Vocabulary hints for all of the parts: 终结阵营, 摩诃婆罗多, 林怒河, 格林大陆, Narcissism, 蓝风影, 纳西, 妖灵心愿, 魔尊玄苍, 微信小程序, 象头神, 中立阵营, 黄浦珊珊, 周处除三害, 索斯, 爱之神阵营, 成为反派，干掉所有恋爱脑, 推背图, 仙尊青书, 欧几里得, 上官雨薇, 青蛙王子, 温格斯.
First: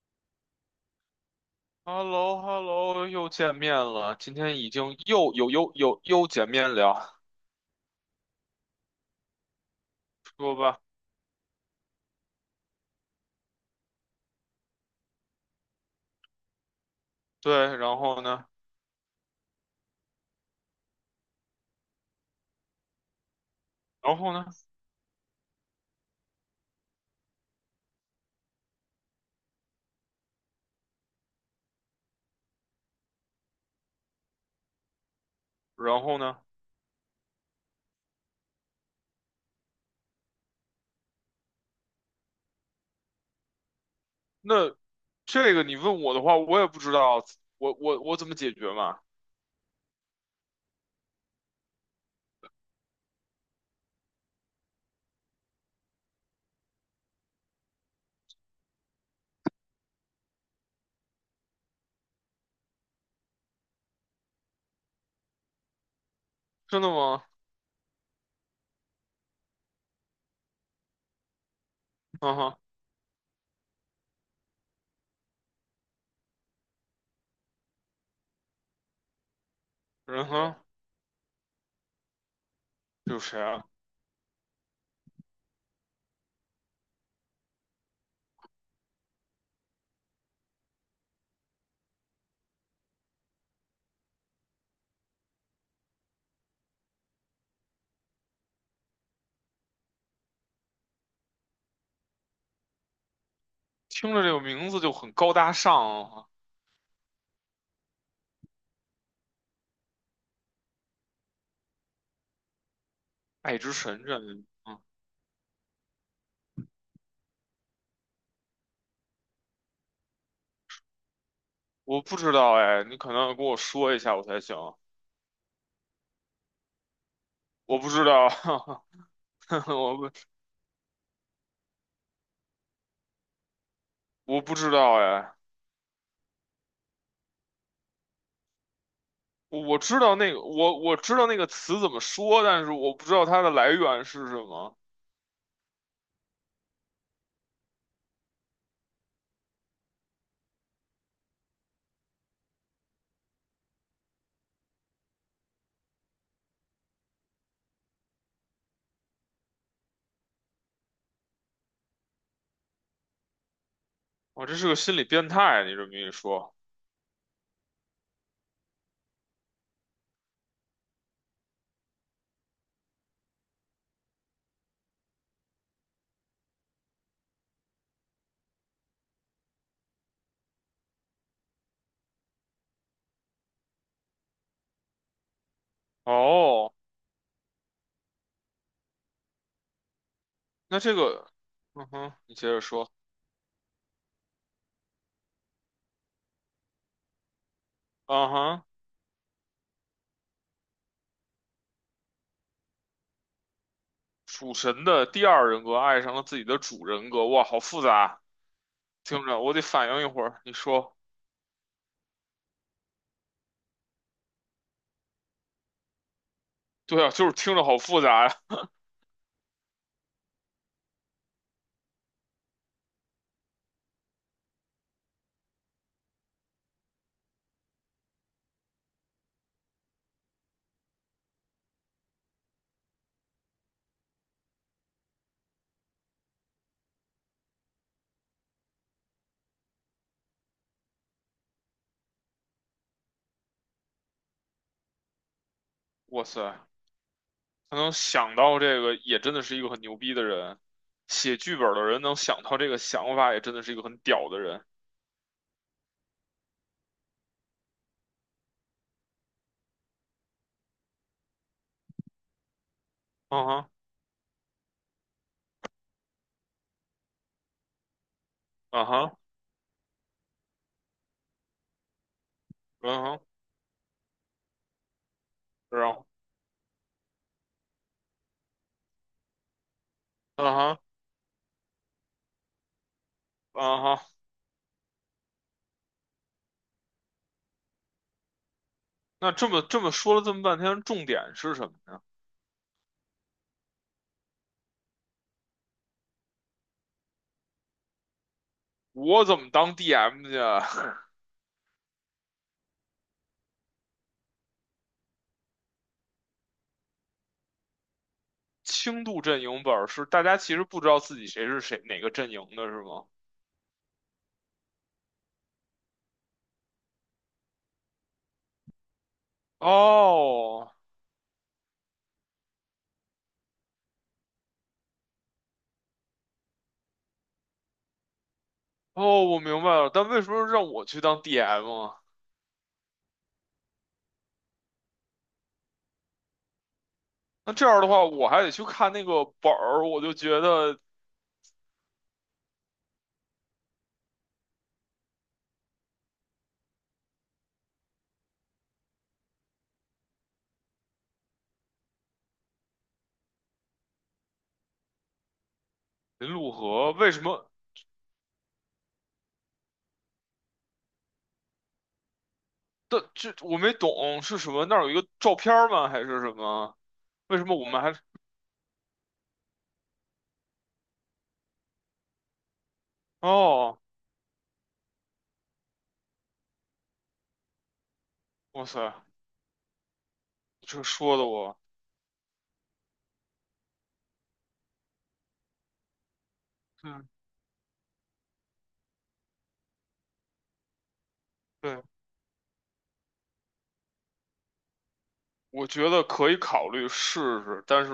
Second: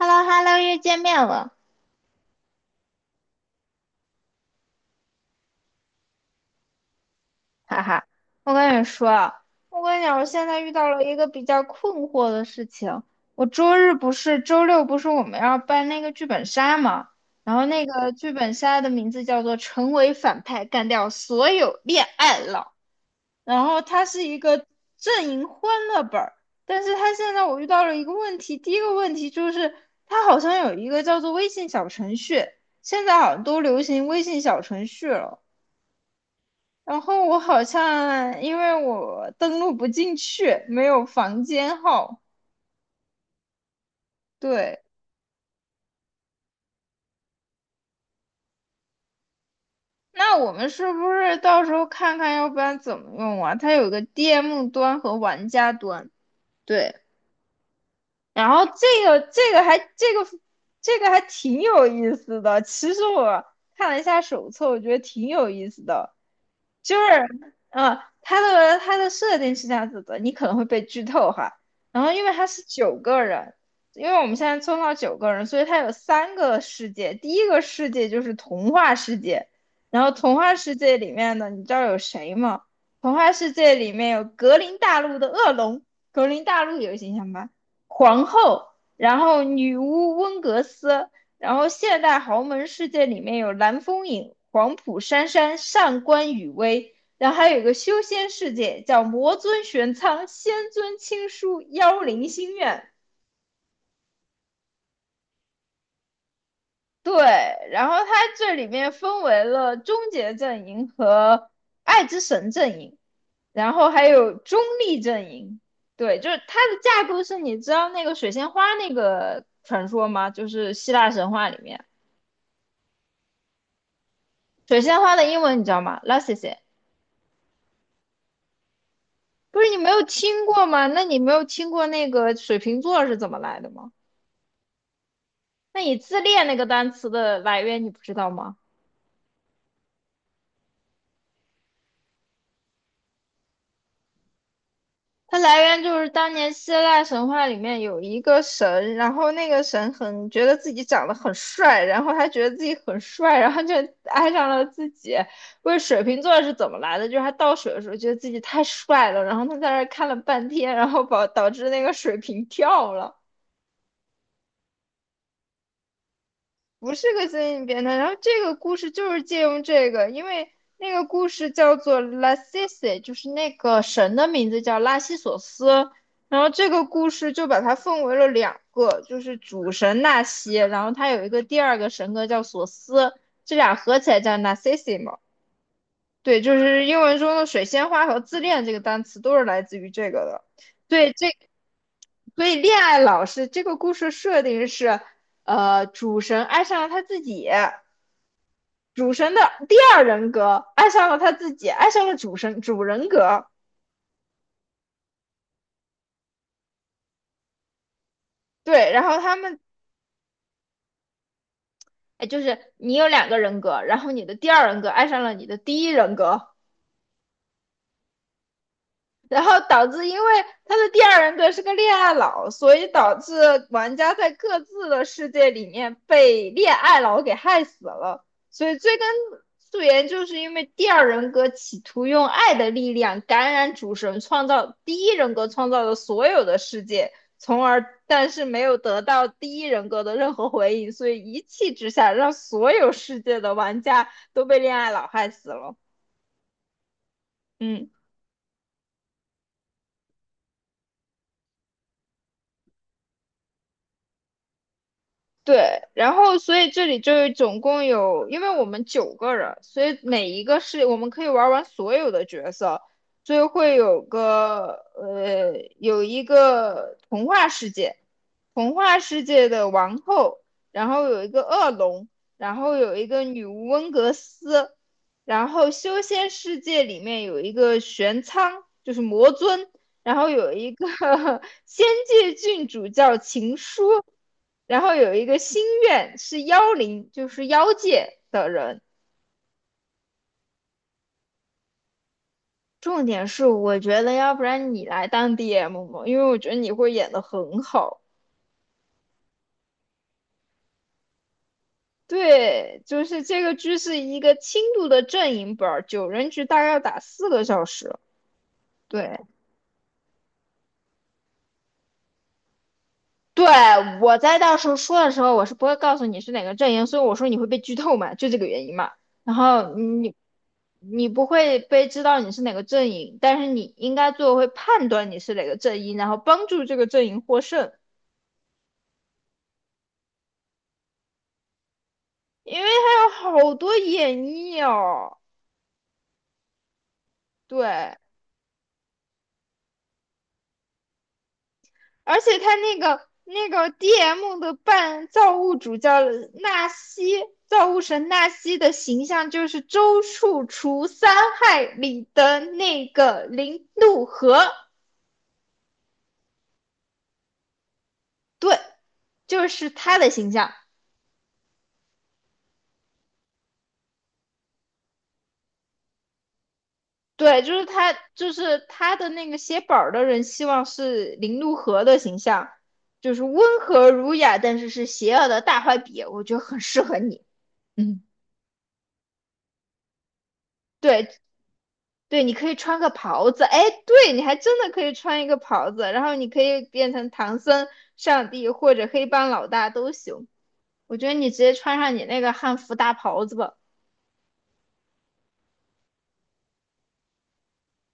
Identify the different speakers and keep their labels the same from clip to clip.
Speaker 1: h e l l o h e l l o 又见面了，
Speaker 2: h e l l o h e l l o 又见面了。今天已经又见面了，
Speaker 1: 哈哈。我跟你说啊，我跟你讲，我现
Speaker 2: 说
Speaker 1: 在遇
Speaker 2: 吧。
Speaker 1: 到了一个比较困惑的事情。我周日不是，周六不是我们要办那个剧本杀嘛？然后
Speaker 2: 对，
Speaker 1: 那
Speaker 2: 然
Speaker 1: 个
Speaker 2: 后
Speaker 1: 剧
Speaker 2: 呢？
Speaker 1: 本杀的名字叫做"成为反派，干掉所有恋爱脑"。然后它
Speaker 2: 然
Speaker 1: 是
Speaker 2: 后
Speaker 1: 一
Speaker 2: 呢？
Speaker 1: 个阵营欢乐本儿，但是它现在我遇到了一个问题。第一个问题就是，它好像有一个叫做微信小程序，现在好像都流行微信小程序了。
Speaker 2: 然后呢？
Speaker 1: 然后我好像因为我登录不进去，没有房间号。
Speaker 2: 那
Speaker 1: 对，
Speaker 2: 这个你问我的话，我也不知道，我怎么解决嘛？
Speaker 1: 那我们是不是到时候看看，要不然怎么用啊？它有个 DM 端和玩家端。对，然后这个这个还这个这个还挺有意思的。其实我看了一下手册，我觉得挺有意思的。
Speaker 2: 真的
Speaker 1: 就是
Speaker 2: 吗？
Speaker 1: 它的设定是这样子的，你可能会被剧透哈。然后因为
Speaker 2: 嗯
Speaker 1: 它
Speaker 2: 哼，
Speaker 1: 是九个人，因为我们现在抽到九个人，所以它有三个世界。第一个世界就是童话世界，然后
Speaker 2: 嗯
Speaker 1: 童话
Speaker 2: 哼，
Speaker 1: 世界里面的你知道有谁吗？童
Speaker 2: 有
Speaker 1: 话
Speaker 2: 谁
Speaker 1: 世
Speaker 2: 啊？
Speaker 1: 界里面有格林大陆的恶龙，格林大陆有形象吧？皇后，然后女巫温格斯，然后现代豪门世界里面有蓝风影、黄浦珊珊、上官雨薇，然后还有一个修仙世界叫魔尊玄苍、仙尊青书、妖灵心愿。
Speaker 2: 听着这个名字就很高大上啊，
Speaker 1: 对，然后它这里面分为了终结阵营和爱之神阵营，
Speaker 2: 爱
Speaker 1: 然
Speaker 2: 之
Speaker 1: 后
Speaker 2: 神
Speaker 1: 还
Speaker 2: 这，
Speaker 1: 有
Speaker 2: 嗯，
Speaker 1: 中立阵营。对，就是它的架构是，你知道那个水仙花那个传说吗？就是希腊神话里面
Speaker 2: 我不知道哎，你可能要跟我说一下我才行。
Speaker 1: 水仙花的英文你知道吗 l a s s i e
Speaker 2: 我不知道，
Speaker 1: 不是 你没
Speaker 2: 我
Speaker 1: 有
Speaker 2: 不
Speaker 1: 听过吗？那你没有听过那个水瓶座是怎么来的吗？
Speaker 2: 我不知道哎。
Speaker 1: 那你自恋那个单词的来源你不知道吗？
Speaker 2: 我知道那个，我知道那个词怎么说，但是我不知道它的来源是什么。
Speaker 1: 它来源就是当年希腊神话里面有一个神，然后那个神很觉得自己长得很帅，然后他觉得自己很帅，然后就爱上了自己。问水瓶座是怎么来的？就是他倒水的时候觉得自己太帅了，然后他在那儿看了半天，然后导致那个水瓶跳了。
Speaker 2: 我这是个心理变态，你这么一说。
Speaker 1: 不是个心理变态。然后这个故事就是借用这个，因为那个故事叫做拉西西，就是那个神的名字叫拉西索斯。然后这个故事就把它分为了两个，就是主神纳西，然后他有一个第二个神格叫索斯，这俩合起来叫 Narcissism。对，就
Speaker 2: 哦，
Speaker 1: 是英文中的水仙花和自恋这个单词都是来自于这个的。
Speaker 2: 那这
Speaker 1: 对，
Speaker 2: 个，嗯哼，你接
Speaker 1: 所以
Speaker 2: 着
Speaker 1: 恋
Speaker 2: 说。
Speaker 1: 爱老师这个故事设定是，主神爱上了他自己，
Speaker 2: 嗯哼，
Speaker 1: 主神的第二人格爱上了他自己，爱上了主神主人格。
Speaker 2: 主神的第二人格爱上了自己的主人格，哇，好复杂。
Speaker 1: 对，然后
Speaker 2: 听
Speaker 1: 他
Speaker 2: 着，我
Speaker 1: 们
Speaker 2: 得反应一会儿。你说，
Speaker 1: 哎，就是你有两个人格，然后你的第二人格爱上了你的第一人格。
Speaker 2: 对啊，就是听着好复杂呀。
Speaker 1: 然后导致因为他的第二人格是个恋爱脑，所以导致玩家在各自的世界里面被恋爱脑给害死了。所以追根溯源，就是因为第二人格企图用爱的力量感染主神，创造第一人格创造的所有的世界，但是没有得到第一人格的任何回应，所以一气之下让所有世界的玩家都被恋爱脑害死了。
Speaker 2: 哇塞，他
Speaker 1: 嗯。
Speaker 2: 能想到这个，也真的是一个很牛逼的人。写剧本的人能想到这个想法，也真的是一个很屌的人。
Speaker 1: 对，然后所以这里就是总共有，因为我们九个人，所以每一个是我们可以玩完所有的角色，所以
Speaker 2: 嗯哼，
Speaker 1: 会有个呃有一个童话世界，童
Speaker 2: 嗯
Speaker 1: 话
Speaker 2: 哼，
Speaker 1: 世界的王后，然后有一个恶龙，然后有
Speaker 2: 嗯
Speaker 1: 一
Speaker 2: 哼。
Speaker 1: 个女巫温格斯，然后
Speaker 2: 然
Speaker 1: 修
Speaker 2: 后，
Speaker 1: 仙世界里面有一个玄苍，就是魔尊，然后
Speaker 2: 啊
Speaker 1: 有一
Speaker 2: 哈，
Speaker 1: 个 仙界郡主叫情
Speaker 2: 啊
Speaker 1: 书。
Speaker 2: 哈，
Speaker 1: 然后有一个心愿是妖灵，就是妖界的人。
Speaker 2: 那这么说了这么半天，重点是什么呢？
Speaker 1: 重点是，我觉得要不然你来当 DM 嘛，因为我觉得你会演得很好。
Speaker 2: 我怎么当 DM 去啊
Speaker 1: 对，就是这个剧是一个轻度的阵营本九人局大概要打4个小时。
Speaker 2: 轻
Speaker 1: 对，
Speaker 2: 度阵营本儿是大家其实不知道自己谁是谁哪个阵营的是吗？
Speaker 1: 对，我在到时候说的时候，我是不会告诉你是哪个阵营，所以我说你会被剧透嘛，就这个原因嘛。然后你
Speaker 2: 哦
Speaker 1: 你不会被知道你是哪个阵营，但是你应该做会判断你是哪个阵营，然后帮助这个阵营获胜，
Speaker 2: 哦，我明白了，但为什么让我去当 DM 啊？
Speaker 1: 因为还有好多演绎哦。
Speaker 2: 那这
Speaker 1: 对，
Speaker 2: 样的话，我还得去看那个本儿，我就觉得
Speaker 1: 而且他那个 DM 的半造物主叫纳西，造物神纳西的形象就是周处除三害里的那个林怒河，
Speaker 2: 林陆河为什么？
Speaker 1: 对，就是他的形象。
Speaker 2: 但这我没懂是什么？那儿有一个照片儿吗？还是什么？为
Speaker 1: 对，
Speaker 2: 什么我们还？
Speaker 1: 就是他的那个写本的人，希望是林怒河的形象，就是温
Speaker 2: 哦，
Speaker 1: 和儒雅，但是是邪恶的大坏笔，我觉得很适合你。嗯，
Speaker 2: 哇塞，这
Speaker 1: 对，
Speaker 2: 说的我。
Speaker 1: 对，你可以穿个袍子，哎，对，你还真的可以穿一个袍子，然后你可以变
Speaker 2: 嗯。
Speaker 1: 成唐僧、上帝或者黑帮老大都行。我觉得你直接穿
Speaker 2: 对，
Speaker 1: 上你那个汉服大袍子吧，
Speaker 2: 我觉得可以考虑试试，但是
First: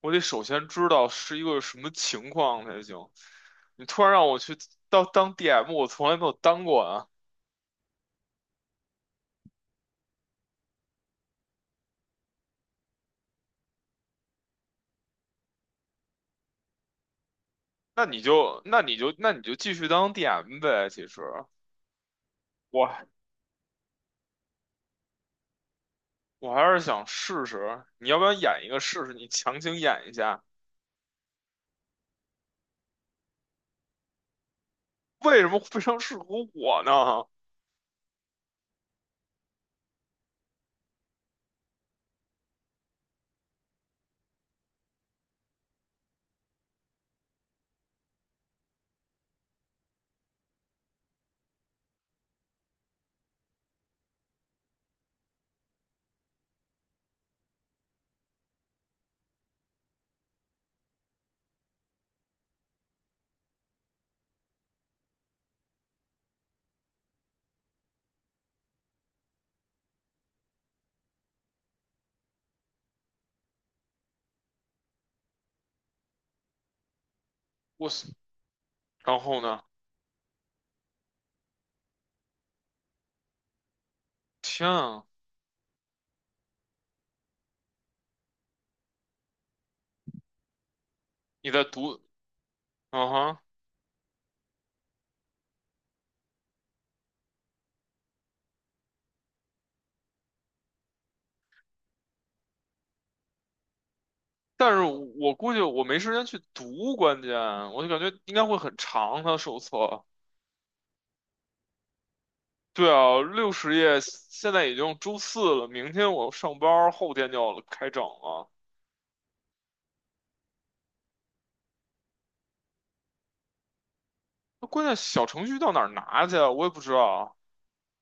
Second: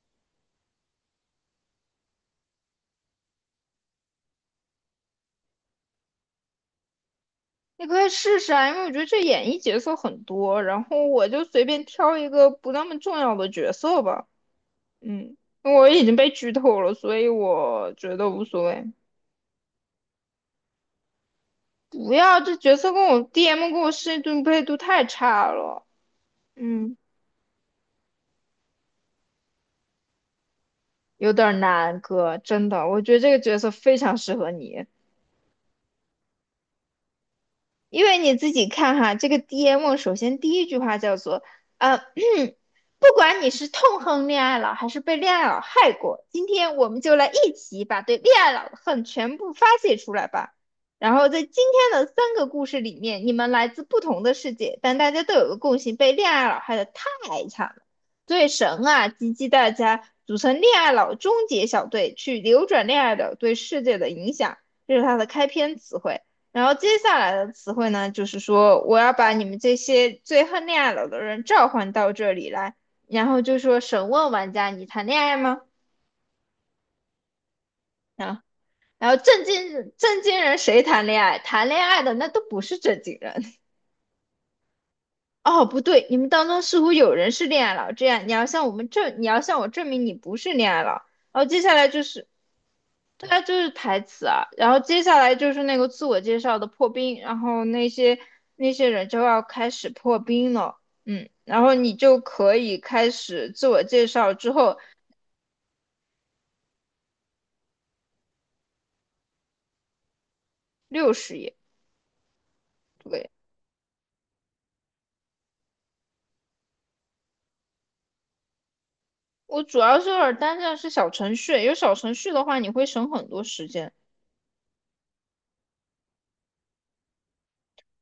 Speaker 2: 我得首先知道是一个什么情况才行。你突然让我去当 DM,我从来没有当过啊。
Speaker 1: 你可以试试啊，因为我觉得这演绎角色很多，然后我就随便挑一个不那么重要的角色吧。嗯，我已经被剧透了，所以我
Speaker 2: 那
Speaker 1: 觉
Speaker 2: 你
Speaker 1: 得无
Speaker 2: 就
Speaker 1: 所
Speaker 2: 那
Speaker 1: 谓。
Speaker 2: 你就那你就继续当 DM 呗。其实
Speaker 1: 不要，这角色跟
Speaker 2: 我
Speaker 1: 我 DM 跟我设定配度太差了。
Speaker 2: 我还是
Speaker 1: 嗯。
Speaker 2: 想试试，你要不要演一个试试？你强行演一下，
Speaker 1: 有点儿难哥，真的，我觉得这个角色非常适合你。
Speaker 2: 为什么非常适合我呢？
Speaker 1: 因为你自己看哈，这个 DM 首先第一句话叫做，呃，不管你是痛恨恋爱脑还是被恋爱脑害过，今天我们就来一起把对恋爱脑的恨全部发泄出来吧。然后在今天的三个故事里面，你们来自不同的世界，但大家都有个共性，被恋爱脑害得太惨了。所以神啊，集大家组成恋爱脑终结小队，去扭转恋爱脑对世界的影响，这是他的开篇词汇。然后接下来的词汇呢，就是说我要把你们这些最恨恋爱脑的人召唤到这里来，然后就说审问玩家，你谈恋爱吗？
Speaker 2: 我是
Speaker 1: 啊，然后
Speaker 2: 然后呢？
Speaker 1: 正经人谁谈恋爱？谈恋爱的那都不是正经人。
Speaker 2: 天啊，
Speaker 1: 哦，不对，你们当中似乎有人是恋爱脑，这样你要向我们证，你要向我证明你不是恋爱脑。然后
Speaker 2: 你
Speaker 1: 接
Speaker 2: 在
Speaker 1: 下来
Speaker 2: 读？
Speaker 1: 就是，对
Speaker 2: 嗯
Speaker 1: 啊，就是台词啊。然后接下来就是那个自我介绍的破冰，然后那些人就要开始破冰了，嗯，然后你就可以开始自我介绍之
Speaker 2: 但
Speaker 1: 后
Speaker 2: 是我估计我没时间去读，关键我就感觉应该会很长，它手册。
Speaker 1: 60页。
Speaker 2: 对啊，
Speaker 1: 对，
Speaker 2: 60页，现在已经周四了，明天我上班儿后天就要开整了。
Speaker 1: 我主要是有点担心的是小程序，有小程序的话，你会省很多时间。
Speaker 2: 那关键小程序到哪儿拿去啊？我也不知道。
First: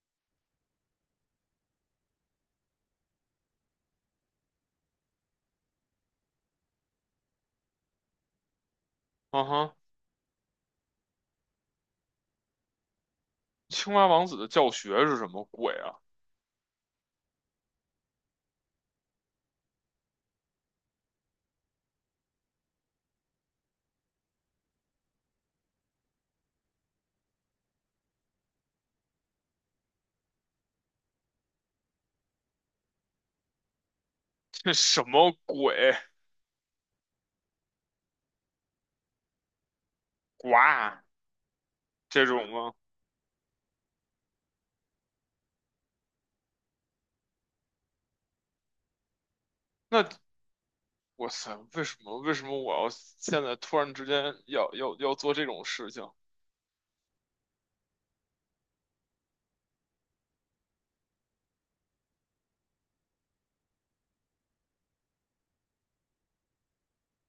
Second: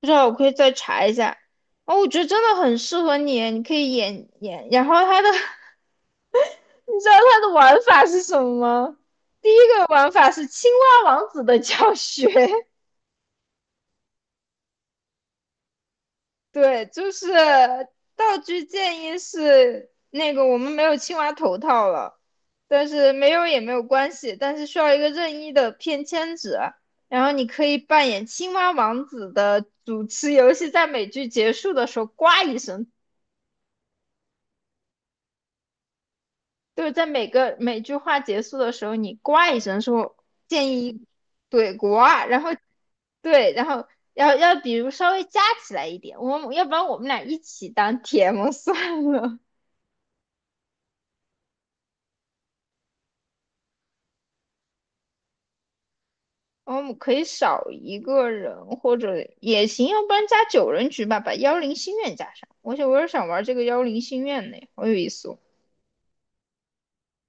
Speaker 1: 不知道，我可以再查一下。哦，我觉得真的很适合你，你可以演演。然后他的，你知道他的玩法是什么吗？
Speaker 2: 嗯
Speaker 1: 第一
Speaker 2: 哼，
Speaker 1: 个玩法是青蛙王子的教学，
Speaker 2: 青蛙王子的教学是什么鬼啊？
Speaker 1: 对，就是道具建议是那个我们没有青蛙头套了，但是没有也没有关系，但是需要一个任意的便签纸，然后你可以扮演青蛙王子的主持游戏，在美剧结束的时候，呱一声
Speaker 2: 这什么鬼？
Speaker 1: 就是在每个每句话结束的时候，你呱一声说建
Speaker 2: 哇，
Speaker 1: 议，对呱，
Speaker 2: 这
Speaker 1: 然
Speaker 2: 种
Speaker 1: 后
Speaker 2: 吗？
Speaker 1: 对，然后要比如稍微加起来一点，我们要不然我们俩一起当 TM 算了，
Speaker 2: 那哇塞，为什么我要现在突然之间要做这种事情？
Speaker 1: 我们可以少一个人或者也行，要不然加九人局吧，把幺零心愿加上。我也想玩这个幺零心愿呢，好有意思哦。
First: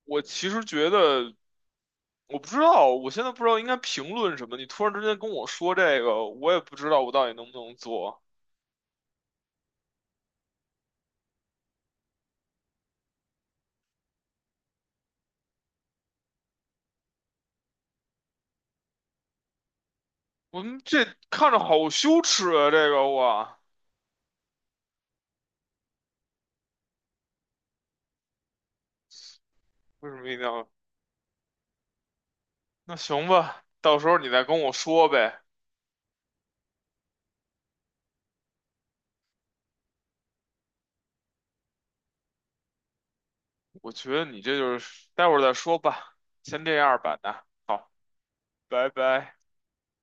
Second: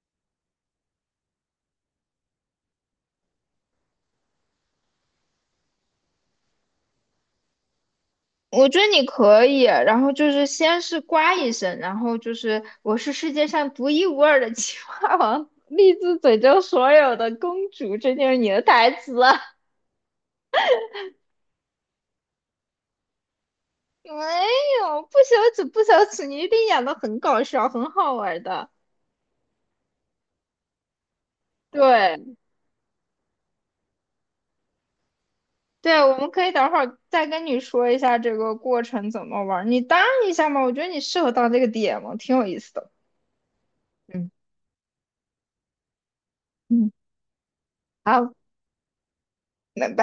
Speaker 2: 我其实觉得。我不知道，我现在不知道应该评论什么。你突然之间跟我说这个，我也不知道我到底能不能做。
Speaker 1: 我觉得你可以，然后就是先是呱一声，然后就是我是世界上独一无二的青蛙王，立志拯救所有的公主，这就是你的台词了。
Speaker 2: 我们这看着好羞耻啊，这个哇，
Speaker 1: 没有，不羞耻，不羞耻，你一定演的很搞笑，很好玩的。
Speaker 2: 为什么一定要？
Speaker 1: 对
Speaker 2: 那行吧，到时候你再跟我说呗。
Speaker 1: 对，我们可以等会儿再跟你说一下这个过程怎么玩儿，你当一下嘛，我觉得你适合当这个 DM，挺有意思的。
Speaker 2: 我觉得
Speaker 1: 嗯
Speaker 2: 你这就是待会儿再说吧，先这
Speaker 1: 嗯，
Speaker 2: 样吧，那好，
Speaker 1: 好。
Speaker 2: 拜拜。
Speaker 1: 那